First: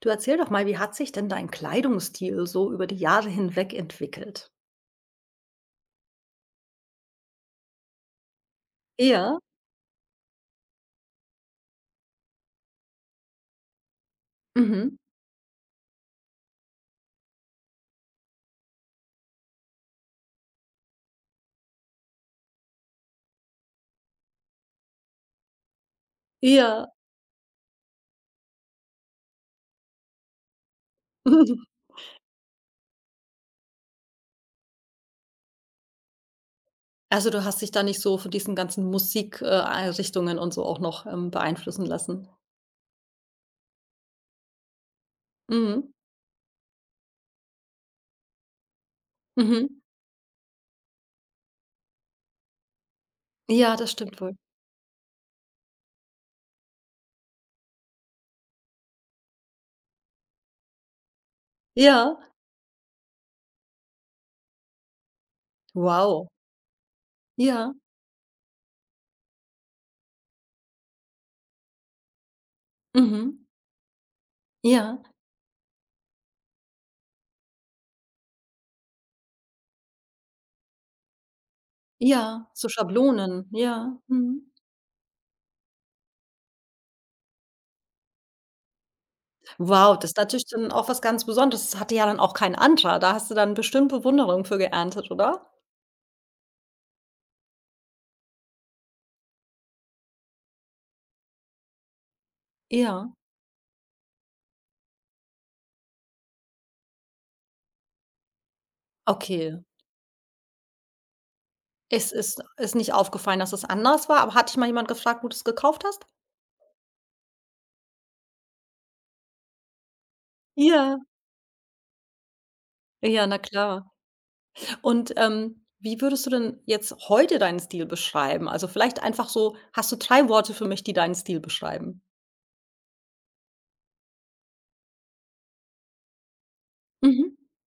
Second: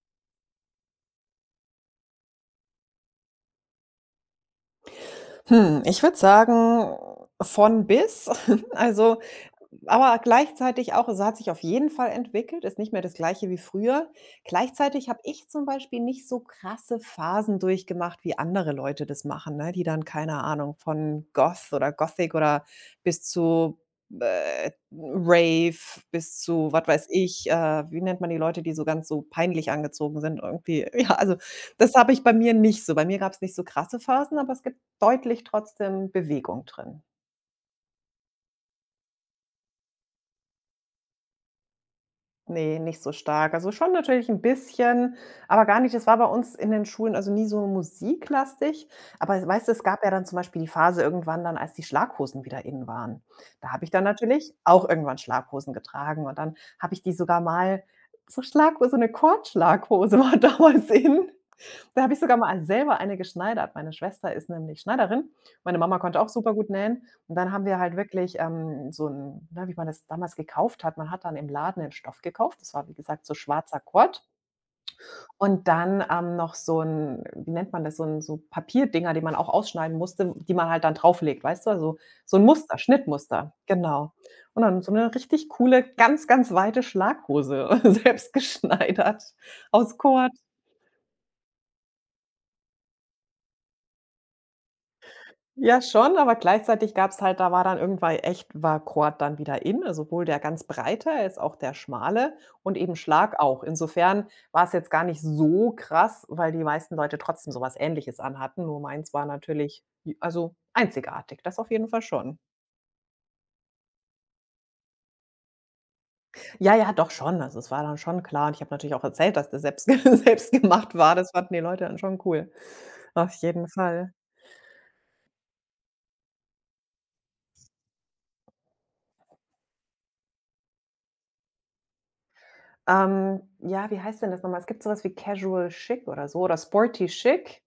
Du erzähl doch mal, wie hat sich denn dein Kleidungsstil so über die Jahre hinweg entwickelt? Hm, ich würde sagen, von bis. Also, Ja, aber gleichzeitig auch also hat sich auf jeden Fall entwickelt, ist nicht mehr das Gleiche wie früher. mhm, Gleichzeitig habe ich zum Beispiel nicht so krasse Phasen durchgemacht, wie andere Leute das machen, ne, die dann, keine Ahnung, von Goth oder Gothic oder bis zu, äh, Rave, bis zu, was ja. weiß ich, wie nennt man die Leute, die so ganz so peinlich angezogen sind irgendwie? Ja, also, das habe ich bei mir nicht so. Bei mir gab es nicht so krasse Phasen, aber es gibt deutlich trotzdem Bewegung drin. Also, du hast dich da nicht so von diesen ganzen Musikrichtungen und so auch noch beeinflussen lassen? Ne, nicht so stark. Also, schon natürlich ein bisschen, aber gar Mhm. nicht. Es war bei uns in den Schulen, also, nie so musiklastig. Aber weißt du, Mhm. es gab ja dann zum Beispiel die Phase irgendwann dann, als die Schlaghosen wieder in waren. Da Ja, habe das ich dann stimmt wohl. natürlich auch irgendwann Schlaghosen getragen und dann habe ich die sogar mal so 'ne Kordschlaghose war damals in. Da habe Ja. ich sogar mal selber eine geschneidert. Meine Schwester ist nämlich Schneiderin. Meine Mama konnte Wow. auch super gut nähen. Und dann haben Ja. wir halt wirklich, so 'n ne, wie man das damals gekauft hat man hat dann im Laden den Stoff gekauft. Das war, wie gesagt, so Mhm. schwarzer Kord Ja. und dann, noch so 'n wie nennt man das, so 'n so Papierdinger, die man auch ausschneiden musste, die man halt dann drauflegt, weißt du? Also, so 'n Ja. So Muster, Schablonen. Schnittmuster, Ja. genau. Mhm. Und dann so 'ne richtig coole, ganz, ganz weite Schlaghose, selbst geschneidert Wow, aus das ist Kord. natürlich dann auch was ganz Besonderes. Das hatte ja dann auch kein anderer. Da hast du dann bestimmt Bewunderung für geerntet, oder? Ja, schon, aber gleichzeitig gab's halt da war dann irgendwann echt war Quad dann wieder in, also sowohl der ganz breite als auch der schmale und eben Ja. Schlag auch. Insofern war's jetzt gar nicht so krass, weil die meisten Leute trotzdem so was Ähnliches anhatten, nur meins war Okay. natürlich also einzigartig, das auf jeden Fall Es schon. ist ist nicht aufgefallen, dass es anders war, aber hat dich mal jemand gefragt, wo du's gekauft hast? Ja, ja, doch schon. Also, es war dann schon klar und ich habe natürlich auch erzählt, dass der selbst selbst gemacht Ja, war. Das fanden die Leute dann schon cool. ja, Auf na jeden klar. Fall. Und, wie würdest du denn jetzt heute deinen Stil beschreiben? Also, vielleicht einfach so hast du drei Worte für mich, die deinen Stil beschreiben? Ja, wie heißt denn das nochmal? Es gibt so was wie Casual Chic oder so oder Sporty Mhm, Chic.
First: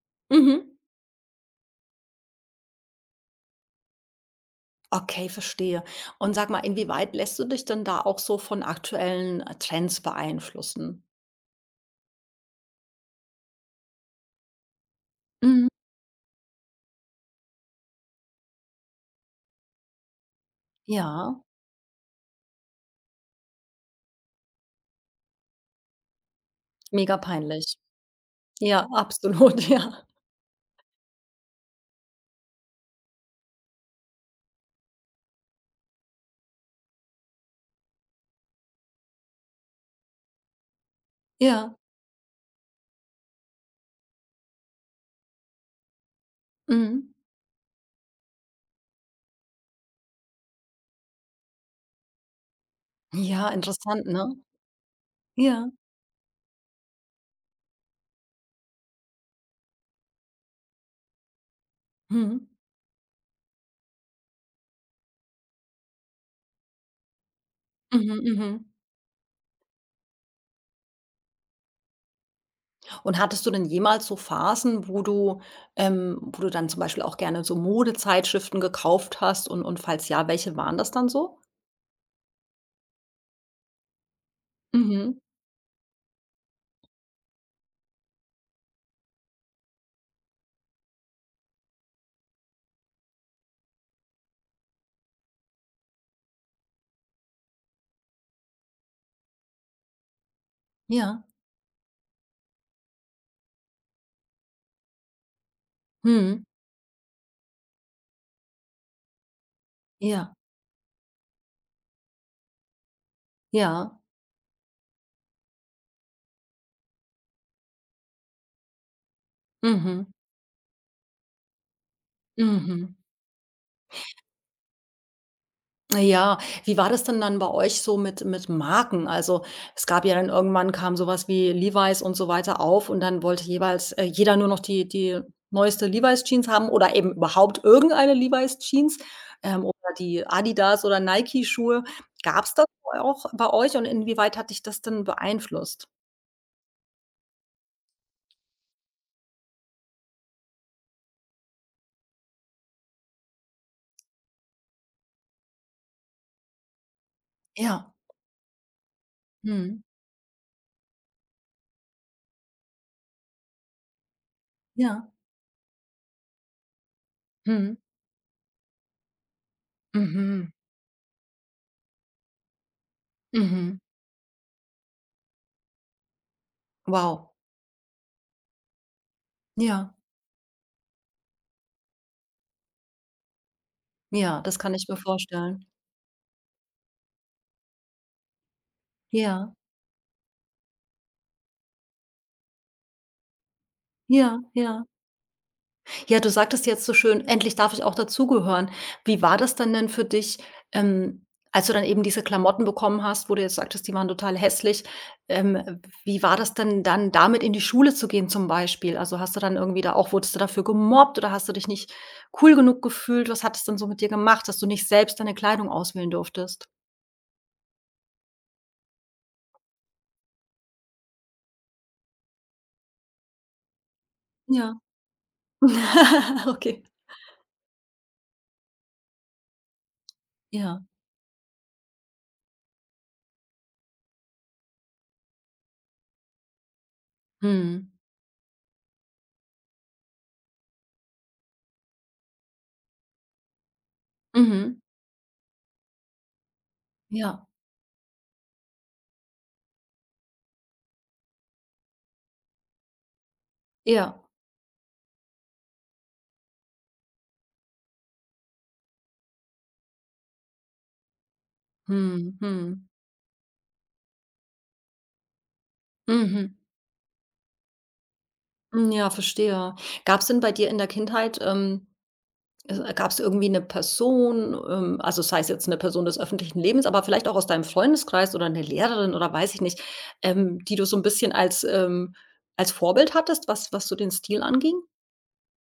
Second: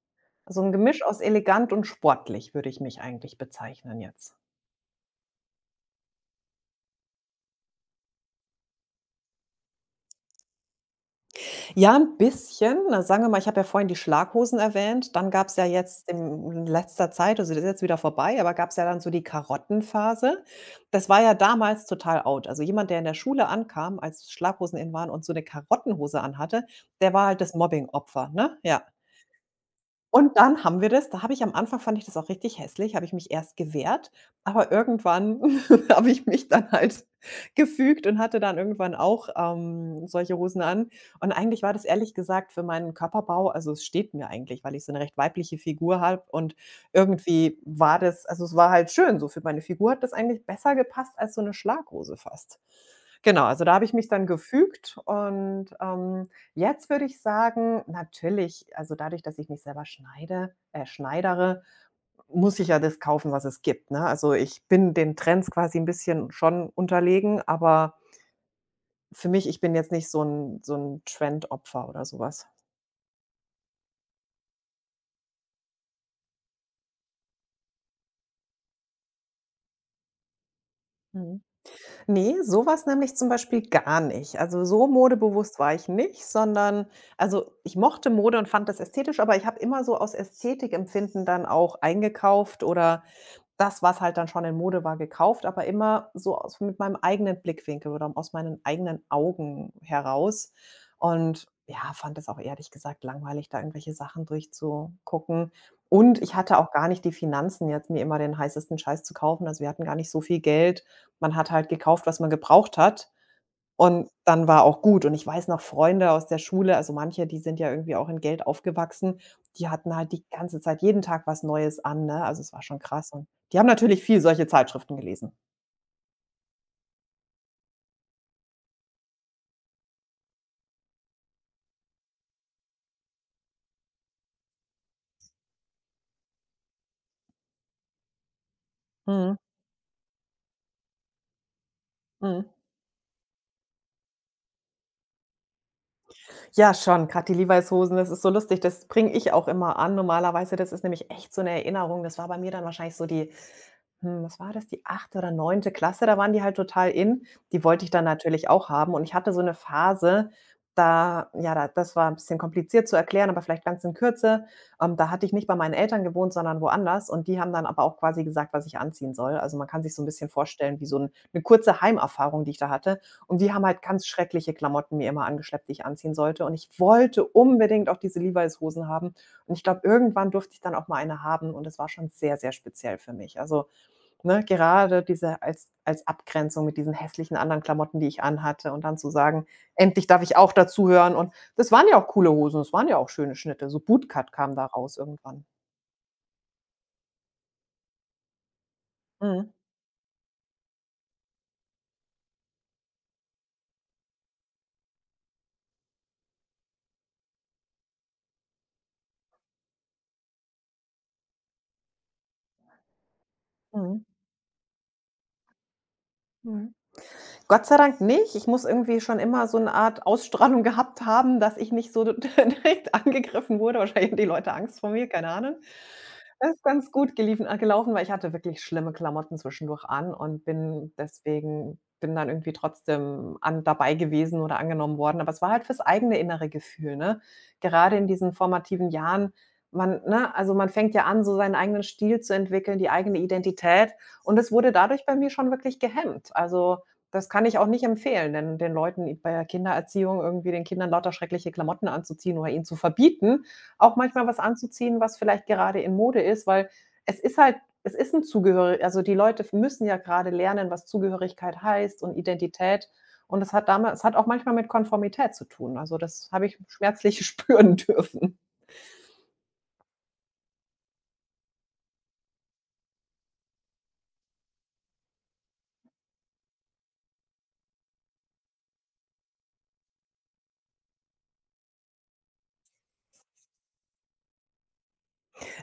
So mhm. ein Gemisch aus elegant und sportlich würde ich mich eigentlich bezeichnen jetzt. Okay, verstehe. Und sag mal, inwieweit lässt du dich denn da auch so von aktuellen, Trends beeinflussen? Ja, ein bisschen. Na, sagen wir mal, ich habe ja vorhin die Schlaghosen erwähnt. Dann gab es ja Mhm, jetzt im in letzter Zeit, also, das ist jetzt wieder vorbei, aber gab es ja dann so die Karottenphase. Das war ja ja, damals total out. Also, jemand, der in der Schule ankam, als Schlaghosen in waren und so eine Karottenhose anhatte, der mega war halt das peinlich. Mobbing-Opfer, ne? Ja. Ja, absolut, ja. Und dann haben wir das da habe ich am Anfang fand ich das auch richtig hässlich, habe ich mich erst gewehrt, aber irgendwann habe ich mich dann halt gefügt und hatte dann irgendwann auch, solche Hosen an. Und eigentlich war Ja, das ehrlich gesagt für meinen Körperbau also, es steht mir eigentlich, weil ich so eine recht weibliche Figur habe und mhm. irgendwie war das also, es war halt schön so. Für meine Figur hat das eigentlich besser gepasst als so eine Schlaghose fast. Genau, Ja, also, da habe ich interessant, mich ne? dann gefügt und, Ja. ähm Jetzt würde ich sagen, natürlich, also dadurch, dass ich mich selber schneidere, Mhm. muss ich ja das kaufen, was es gibt, ne? Also, ich bin den Trends quasi ein bisschen schon unterlegen, aber Mhm, mhm. für mich ich bin jetzt nicht so ein so 'n Trendopfer oder sowas. Und hattest du denn jemals so Phasen, wo du dann zum Beispiel auch gerne so Modezeitschriften gekauft hast und falls ja, welche waren das dann so? Mhm. Ne, sowas nämlich zum Beispiel gar nicht. Also, so Mhm. modebewusst war ich nicht, sondern also, ich mochte Mode und fand das ästhetisch, aber ich habe immer so aus Ästhetikempfinden dann auch eingekauft oder das, was halt dann schon in Mode war, gekauft, aber immer so aus mit meinem eigenen Blickwinkel oder aus meinen eigenen Augen heraus. Ja. Und ja, fand es auch ehrlich gesagt langweilig, da irgendwelche Sachen durchzugucken. Und ich Mhm. hatte auch gar nicht die Finanzen, jetzt mir immer den heißesten Scheiß zu kaufen. Also wir hatten gar nicht so Ja, viel Geld. Man hat halt gekauft, was man gebraucht hat. ja. Und dann war auch gut. Und ich weiß noch, Freunde aus der Schule, also manche, die sind ja irgendwie auch in Geld aufgewachsen, die hatten Mhm. halt die ganze Zeit jeden Tag was Neues an, ne? Also, es war schon Mhm. krass. Und die haben natürlich viel solche Zeitschriften gelesen. Ja, wie war das denn dann bei euch so mit Marken? Also, es gab ja dann irgendwann kam sowas wie Levi's und so weiter auf und dann wollte jeweils, jeder nur noch die neueste Levi's Jeans haben oder eben überhaupt irgendeine Levi's Jeans, Mhm, oder die Adidas oder Nike Schuhe. mhm. Gab's das auch bei euch und inwieweit hat dich das denn beeinflusst? Ja, schon, gerade die Levi's-Hosen, das ist so lustig, das bringe ich auch immer an normalerweise. Das ist nämlich echt so eine Erinnerung. Das war bei mir dann wahrscheinlich so die Hm, was war das? Die achte oder neunte Klasse, da waren die halt total in. Die wollte ich Ja. dann natürlich auch haben und ich hatte so eine Mhm. Phase, da ja, da das war ein bisschen kompliziert zu erklären, aber vielleicht ganz in Kürze, Ja. da hatte ich nicht bei meinen Eltern gewohnt, sondern woanders und die haben dann Mhm. aber auch quasi gesagt, was ich anziehen soll. Also, man kann sich so ein bisschen Mhm. vorstellen, wie so 'n 'ne kurze Heimerfahrung, die ich da hatte und die haben Mhm. halt ganz schreckliche Klamotten mir immer angeschleppt, die ich anziehen sollte und ich wollte Wow. unbedingt auch diese Levi's Hosen haben und ich glaube, Ja. irgendwann durfte ich dann auch mal eine haben und es war schon sehr, sehr speziell für mich. Also, Ja, ne, das kann ich mir gerade diese vorstellen. als Abgrenzung mit diesen hässlichen anderen Klamotten, die ich anhatte und dann zu sagen: Ja. „Endlich darf ich auch dazugehören." Und das waren ja auch coole Hosen, das waren ja auch schöne Schnitte. So Bootcut Ja, kam da ja. raus irgendwann. Ja, du sagtest jetzt so schön: „Endlich darf ich auch dazugehören.“ Wie war Mhm. das denn denn für dich, ähm, als du dann eben diese Klamotten bekommen hast, wo du jetzt sagtest, die waren total hässlich? Wie war das denn dann, damit in die Schule zu gehen zum Beispiel? Also, hast du dann irgendwie da auch wurdest du dafür gemobbt oder hast du dich nicht cool genug gefühlt? Was hat es denn so mit Mhm. dir gemacht, dass du nicht selbst deine Kleidung auswählen durftest? Mhm. Gott sei Dank nicht. Ich muss irgendwie schon immer so 'ne Art Ausstrahlung gehabt haben, dass ich nicht so d direkt angegriffen wurde. Wahrscheinlich haben die Leute Ja. Angst vor mir, keine Ahnung. Das ist Okay. ganz gut geliefen gelaufen, weil ich hatte wirklich schlimme Klamotten zwischendurch an und Ja. Bin dann irgendwie trotzdem an dabei gewesen oder angenommen worden. Aber es war halt fürs eigene innere Gefühl, ne? Mhm. Gerade in diesen formativen Jahren, man ne, also man fängt ja an, so seinen eigenen Stil zu entwickeln, die eigene Identität und das wurde Mhm. dadurch bei mir schon wirklich gehemmt. Also, das kann Ja. ich auch nicht empfehlen, denn den Leuten bei der Kindererziehung irgendwie den Kindern lauter schreckliche Klamotten anzuziehen oder ihnen zu verbieten, auch Ja. manchmal was anzuziehen, was vielleicht gerade in Mode ist, weil es ist halt es ist ein Zugehörig, also, die Leute müssen ja gerade lernen, was Zugehörigkeit heißt und Mhm, mhm. Identität. Und es hat damals es hat auch manchmal mit Konformität zu tun. Also, das habe Mhm. ich schmerzlich spüren dürfen. Hm, ja, verstehe. Gab's denn bei dir in der Kindheit gab's irgendwie 'ne Person, also, sei es jetzt 'ne Person des öffentlichen Lebens, aber vielleicht auch aus deinem Freundeskreis oder 'ne Lehrerin oder weiß ich nicht, die du so 'n bisschen als Vorbild hattest, was so den Stil anging?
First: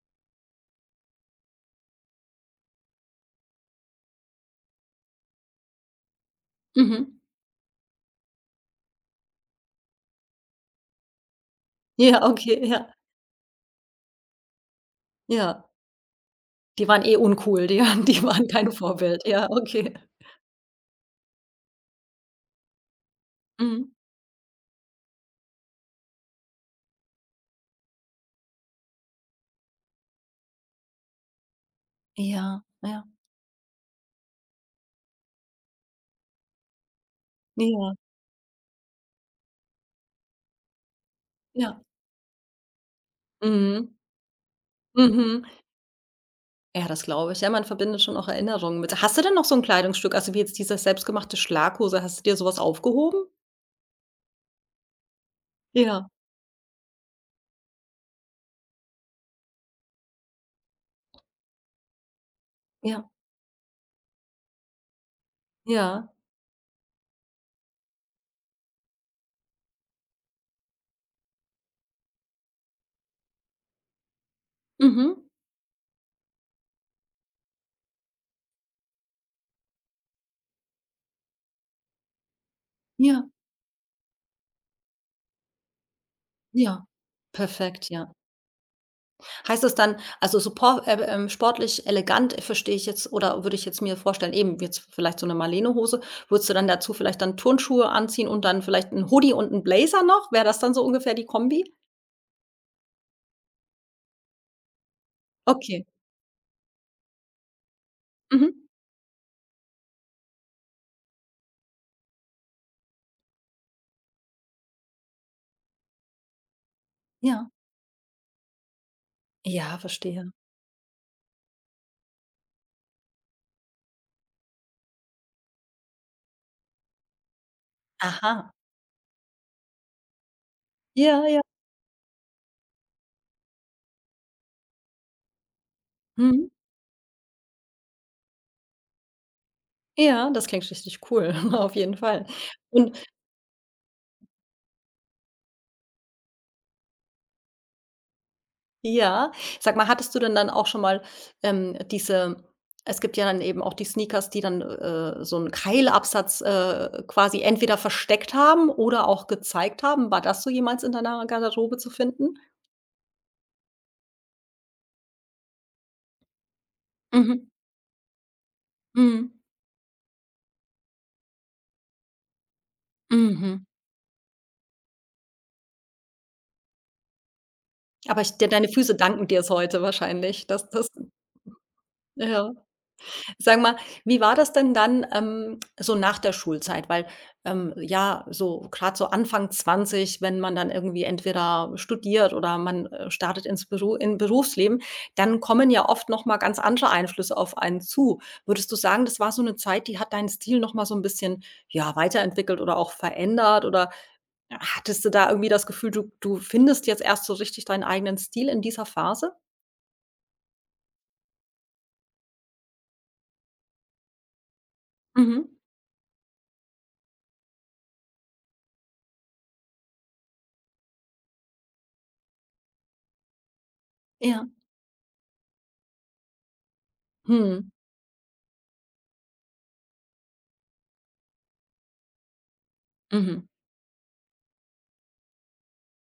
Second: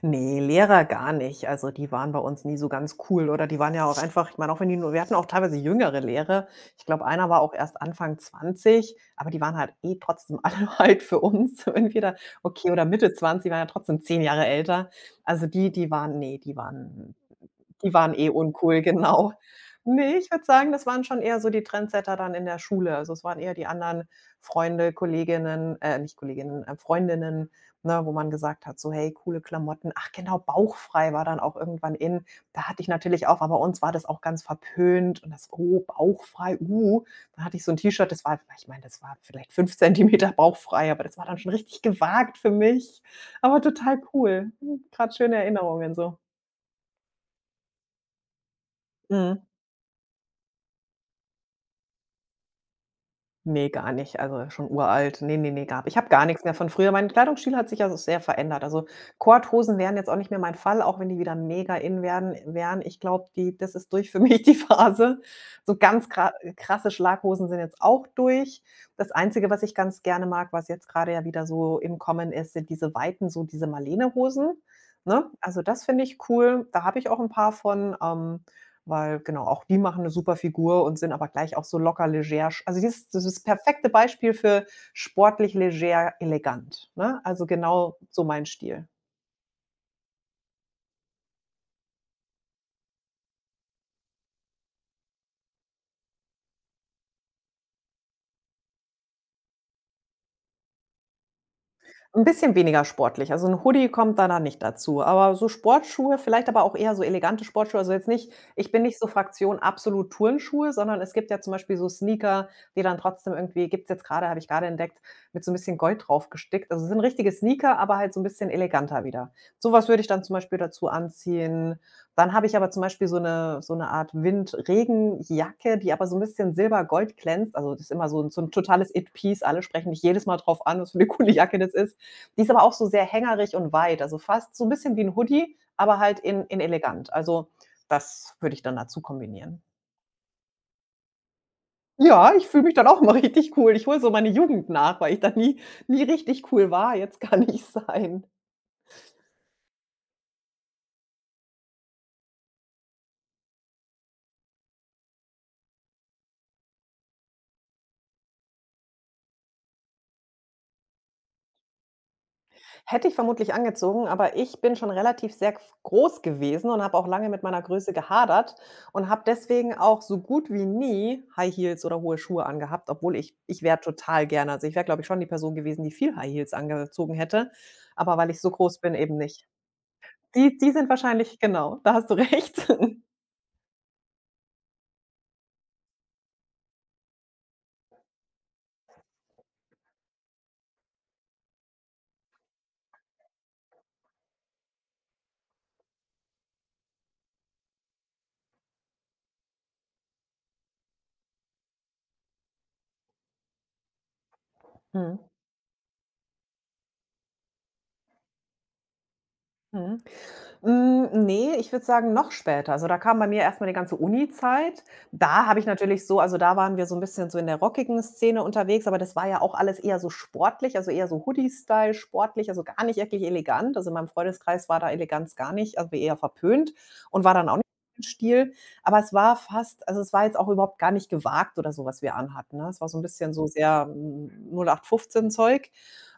Nee, Lehrer gar nicht. Also, die waren bei uns nie so ganz cool oder die waren ja auch einfach ich meine, auch wenn die nur wir hatten auch teilweise jüngere Lehrer. Ich glaube, Mhm. einer war auch erst Anfang 20, aber die waren halt eh trotzdem alle halt für uns entweder Ja, okay, okay, oder ja, Mitte 20 waren ja trotzdem 10 Jahre älter. Also, ja. die die waren nee, Die waren eh uncool, die die waren waren die eh waren kein uncool, Vorbild. genau. Ja, okay. Ne, ich würde sagen, das waren schon eher so die Trendsetter dann in der Schule. Also, es waren eher die Mhm. anderen Freunde, Kolleginnen nicht Kolleginnen, Freundinnen, ne, wo man gesagt hat, so: „Hey, coole Klamotten." Ach genau, bauchfrei war dann auch irgendwann in. Ja, Da hatte ich ja, natürlich auch aber bei uns war das auch ganz verpönt und das: „Oh, bauchfrei, uh." Dann hatte ich so ein ja, T-Shirt, das war ich meine, das war vielleicht 5 cm bauchfrei, aber das war dann schon ja. richtig gewagt für mich, aber Mhm, total cool. Gerade schöne mhm. Erinnerungen so. Ja, das glaube ich. Ja, man verbindet schon auch Erinnerungen mit. Hast du denn Mhm. noch so 'n Kleidungsstück, also wie jetzt diese selbstgemachte Schlaghose, hast du dir so was aufgehoben? Ne, gar nicht, also schon uralt. Ne, ne, ne, gab ich habe Ja, gar nix mehr von früher. Mein Kleidungsstil hat sich ja so sehr verändert. Also, Korthosen wären jetzt auch nicht mehr mein Fall, auch wenn die wieder mega in werden wären. Ich ja, glaube, die das ist durch für mich die Phase. So ja. ganz krasse Schlaghosen sind jetzt auch durch. Das Einzige, was ich ganz gerne mag, was jetzt grade ja wieder so im Kommen ist, sind diese weiten, so diese marlene, Mhm. ne? Also, das finde ich cool. Da habe ich auch 'n paar von, weil genau, auch die machen 'ne super Figur und sind aber gleich auch so locker leger sch also, dieses das Ja, ist das perfekte Beispiel für sportlich, leger, ja. elegant, ne? Also, Perfekt, genau ja. so mein Stil. Heißt das dann also so por sportlich elegant verstehe ich jetzt oder würde ich jetzt mir vorstellen, eben jetzt vielleicht so 'ne Marlenehose, würdest du dann dazu vielleicht dann Turnschuhe anziehen und dann vielleicht 'n Hoodie und 'n Blazer noch? Wäre das dann so ungefähr die Kombi? Ein bisschen weniger sportlich. Also 'n Hoodie kommt da dann nicht dazu, aber so Okay. Sportschuhe, vielleicht aber auch eher so elegante Sportschuhe. Also jetzt nicht Mhm. ich bin nicht so Fraktion absolut Turnschuhe, sondern es gibt ja zum Beispiel so Sneaker, die dann trotzdem irgendwie gibt's jetzt gerade, habe ich gerade entdeckt, mit so ein bisschen Gold drauf gestickt. Also es sind richtige Ja. Sneaker, aber halt so ein bisschen eleganter wieder. So Ja, was würde ich dann verstehe. zum Beispiel dazu anziehen. Dann habe ich aber zum Beispiel so eine Art Windregenjacke, die aber so ein bisschen silber-gold glänzt. Also das ist immer so ein so 'n Aha. totales It-Piece. Alle sprechen mich jedes Mal drauf an, was für eine Ja, coole ja. Jacke das ist. Die ist aber auch so sehr hängerig und weit, also fast so ein bisschen wie ein Hoodie, aber halt in Mhm. in elegant. Also, das würde ich dann dazu kombinieren. Ja, das klingt richtig cool, auf jeden Fall. Ja, ich fühle mich dann Und auch mal richtig cool. Ich hole so meine Jugend nach, weil ich da nie richtig cool war. Jetzt kann ich sein. ja, sag mal, hattest du denn dann auch schon mal, diese es gibt ja dann eben auch die Sneakers, die dann, so einen Keilabsatz, quasi entweder versteckt haben oder auch gezeigt haben. War das so jemals in deiner Garderobe zu finden? Hätte ich vermutlich angezogen, aber ich bin schon relativ sehr gf groß gewesen und habe auch lange mit Mhm. meiner Größe gehadert und habe Mhm. deswegen auch so gut wie nie High Heels oder hohe Schuhe angehabt, obwohl ich Mhm. wäre total gerne also, ich wäre, glaube ich, schon die Person gewesen, die viel High Heels angezogen hätte, aber Aber weil ich ich de so deine groß Füße bin, eben danken dir nicht. es heute wahrscheinlich, Die dass die das sind wahrscheinlich genau, da hast du ja. recht. Sag mal, wie war das denn dann, so nach der Schulzeit? Weil, ja, so gerade so Anfang 20, wenn man dann irgendwie entweder studiert oder man, startet ins Beru in Berufsleben, dann kommen ja oft noch mal ganz andere Einflüsse auf einen zu. Würdest du sagen, das war so eine Zeit, die hat deinen Stil noch mal so ein bisschen, ja, weiterentwickelt oder auch verändert? Oder hattest du Mhm, da irgendwie das Gefühl, du findest jetzt erst so richtig deinen eigenen Stil in dieser Phase? mhm. Hm, ne, ich würde sagen, noch später. Also, da kam bei mir erstmal die ganze Uni-Zeit. Mhm. Da habe ich natürlich so also, da waren wir so ein bisschen so in der rockigen Szene unterwegs, aber das war ja auch alles eher so sportlich, also eher so Hoodie-Style, sportlich, also gar nicht wirklich elegant. Also in meinem Ja. Freundeskreis war da Eleganz gar nicht, also eher verpönt und war dann auch nicht Mhm. so mein Stil. Aber es war fast also, es war jetzt auch überhaupt gar nicht gewagt oder so, was wir anhatten, ne? Es war so ein bisschen Mhm. so sehr, null acht fünfzehn Zeug.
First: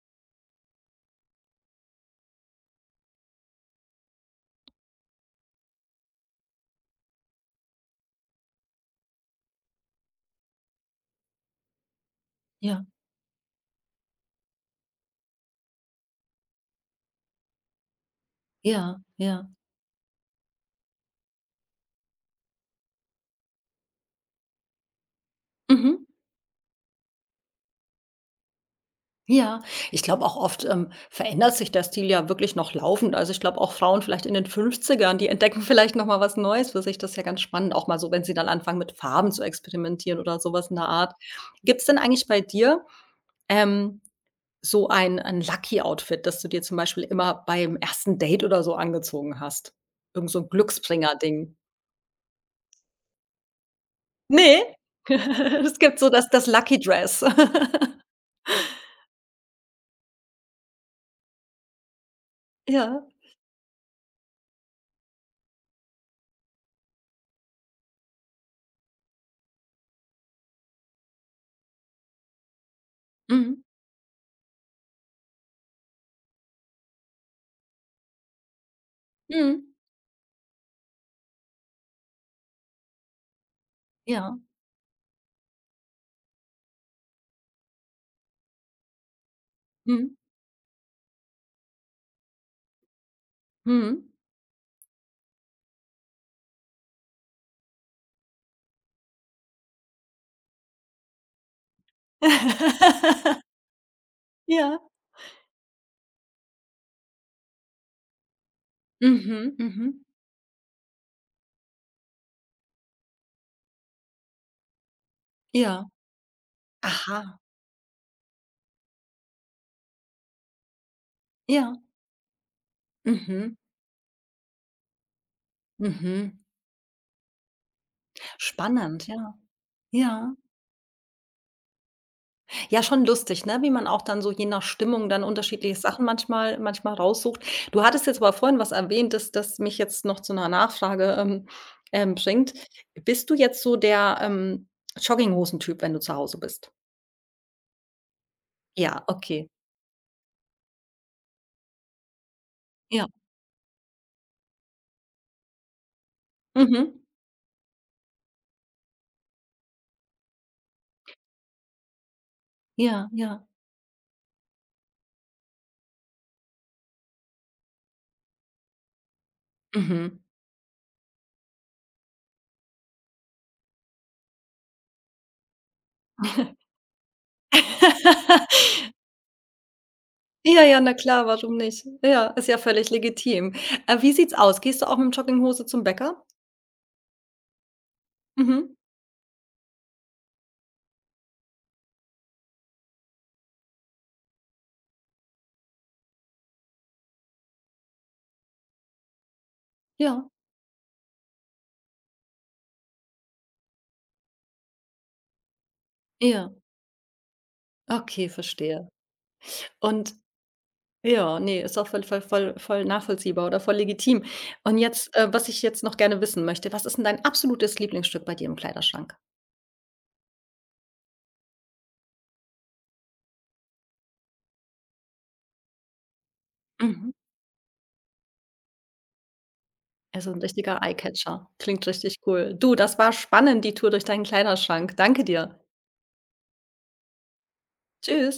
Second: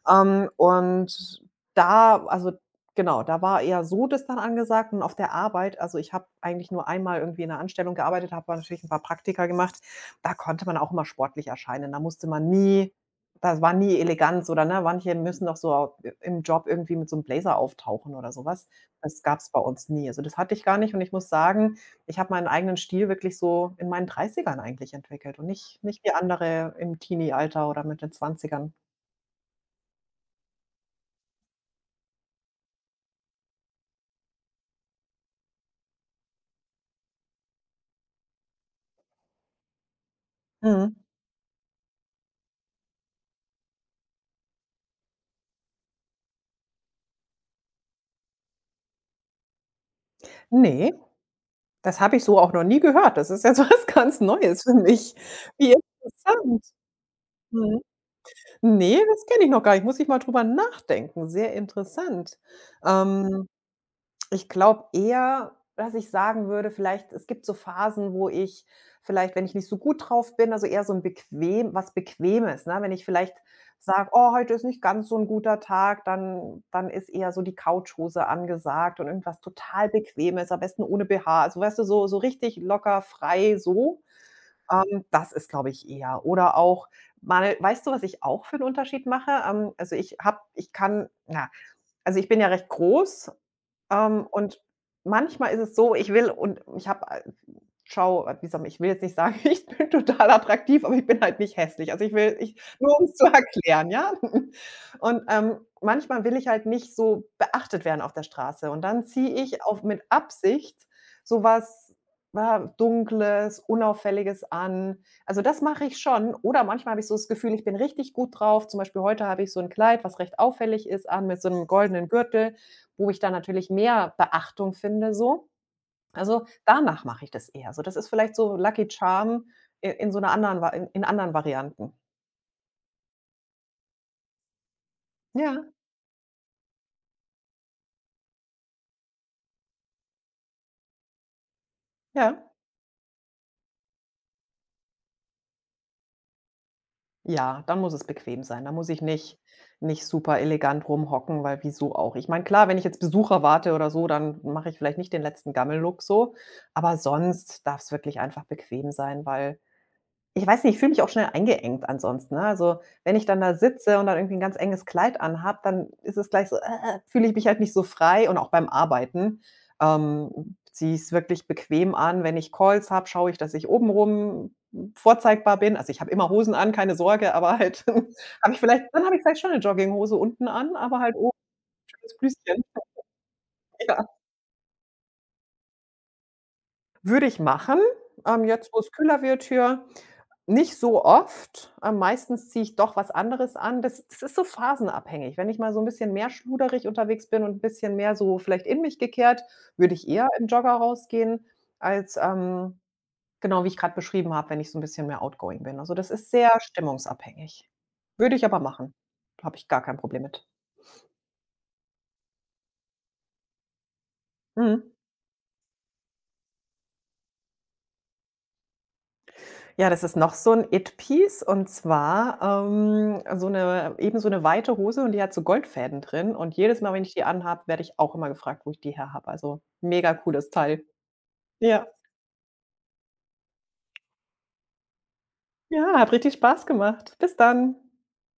Ähm, und da also, Genau, da war eher so das dann angesagt und auf der Arbeit also, ich habe eigentlich nur einmal irgendwie in 'ner Anstellung gearbeitet, habe aber natürlich 'n paar Praktika gemacht. Da konnte man auch immer sportlich erscheinen. Da musste man Ja. nie das war nie Eleganz oder, ne, manche müssen doch so i im Job irgendwie mit so 'm Blazer auftauchen oder so was. Ja, Das ja. gab's bei uns nie. Also das hatte ich gar nicht und ich muss sagen, ich habe meinen eigenen Stil wirklich so in meinen Dreißigern eigentlich entwickelt und nicht Mhm. nicht wie andere im Teenie-Alter oder mit den Zwanzigern. Ja, ich glaube auch oft, verändert sich der Stil ja wirklich noch laufend. Also, ich glaube auch Frauen vielleicht in den Fünfzigern, die entdecken vielleicht noch mal was Neues für sich. Das ist ja ganz spannend, auch mal so, wenn sie dann anfangen, mit Farben zu experimentieren oder sowas in der Mhm. Art. Gibt's denn eigentlich bei dir, ähm, so ein Lucky Outfit, das du dir zum Beispiel immer beim ersten Date oder so angezogen hast? Irgend so ein Ne. Glücksbringer-Ding? Das habe ich so auch noch nie gehört. Das ist jetzt was ganz Ne? Neues für mich. Wie Es gibt so das interessant. Lucky Dress. Mhm. Ne, das kenne ich noch gar nicht. Muss ich mal drüber nachdenken. Sehr interessant. Ja. Ähm, Ich glaube eher, dass ich sagen würde, vielleicht es gibt so Phasen, wo ich vielleicht, wenn ich nicht so gut drauf bin, also eher so ein bequem was Bequemes, ne? Wenn ich vielleicht Mhm. sage: „Oh, heute ist nicht ganz so ein guter Tag“, dann ist eher so die Couchhose angesagt und irgendwas Mhm. total Bequemes, am besten ohne BH. Also, weißt du, so richtig locker, frei so. Ja. Das ist, glaube ich, eher. Oder auch mal weißt du, was ich auch für einen Unterschied mache? Also, Mhm. Ich kann na, also, ich bin ja recht groß Mhm. Und manchmal ist es so, ich will und ich habe schau wie sagt man, ich will jetzt nicht sagen, ich bin total attraktiv, aber ich bin halt nicht hässlich. Also, ich nur um es zu erklären, ja? Ja. Und, manchmal will ich halt nicht so beachtet werden auf der Straße und dann Mhm, ziehe ich auf mhm. mit Absicht so was, ja, Dunkles, Unauffälliges an. Also das mache Ja. ich schon oder manchmal habe ich so Aha. das Gefühl, ich bin richtig gut drauf. Zum Beispiel heute habe ich so ein Kleid, was recht auffällig ist, an mit so einem Ja. goldenen Gürtel, wo ich dann Mhm, natürlich mehr Beachtung finde so. mhm. Also, danach mache ich das eher so. Das ist vielleicht so Lucky Spannend, ja. Charm i in so einer Ja. anderen Va in anderen Varianten. Ja, schon lustig, ne, wie man auch dann so je nach Stimmung dann Ja, unterschiedliche Sachen manchmal raussucht. Du hattest jetzt aber vorhin was erwähnt, das mich jetzt noch zu einer Nachfrage, ja. bringt. Bist du jetzt so der, Jogginghosen-Typ, wenn du zu Hause bist? Ja, dann muss es bequem sein. Da muss ich Ja, nicht okay. nicht super elegant rumhocken, weil wieso auch? Ich meine, klar, wenn ich jetzt Ja. Besucher warte oder so, dann mache ich vielleicht nicht den letzten Gammel-Look so, aber Mhm. sonst darf es wirklich einfach bequem sein, weil ich weiß nicht, ich fühle mich auch schnell eingeengt ansonsten, ne? Also, Ja, wenn ich dann ja. da sitze und dann irgendwie ein ganz enges Kleid anhabe, dann ist es gleich so, fühle ich mich halt nicht so frei und auch beim Arbeiten. Mhm. Ziehe ich's wirklich bequem an. Wenn ich Calls habe, schaue ich, dass ich obenrum vorzeigbar bin. Also ich habe immer Hosen an, keine Sorge, aber halt habe ich vielleicht dann habe ich vielleicht schon eine Jogginghose unten Ja, an, ja, na aber halt klar, oben warum nicht? schönes Ja, ist ja Blüschen. völlig legitim. Wie Ja. sieht's aus? Gehst du auch mit Jogginghose zum Bäcker? Würde ich machen, jetzt, Mhm. wo's kühler wird hier. Nicht so oft, meistens ziehe ich doch was anderes an. Das ist so phasenabhängig. Wenn ich mal so ein bisschen mehr schluderig unterwegs bin und ein bisschen mehr so vielleicht in mich gekehrt, würde ich Ja, eher im Jogger rausgehen als, genau wie ich gerade beschrieben habe, wenn ich so ein bisschen mehr outgoing bin. Also das ist ja. sehr stimmungsabhängig. Okay, Würde ich aber verstehe. machen. Habe ich gar kein Und Problem mit. ja, ne, ist auch voll nachvollziehbar oder voll legitim. Und Mhm. jetzt, was ich jetzt noch gerne wissen möchte, was ist 'n dein absolutes Lieblingsstück bei dir im Kleiderschrank? Ja, das ist noch so ein It-Piece und zwar, so eine eben so eine weite Hose und die hat so Goldfäden drin und jedes Mal, wenn Mhm. ich die anhabe, werde ich auch immer gefragt, wo ich die her habe. Also mega Also, 'n cooles richtiger Teil. Eye-Catcher. Ja. Klingt richtig cool. Du, das war spannend, die Tour durch deinen Kleiderschrank. Danke dir. Ja, hat richtig Spaß gemacht. Bis dann. Tschüss.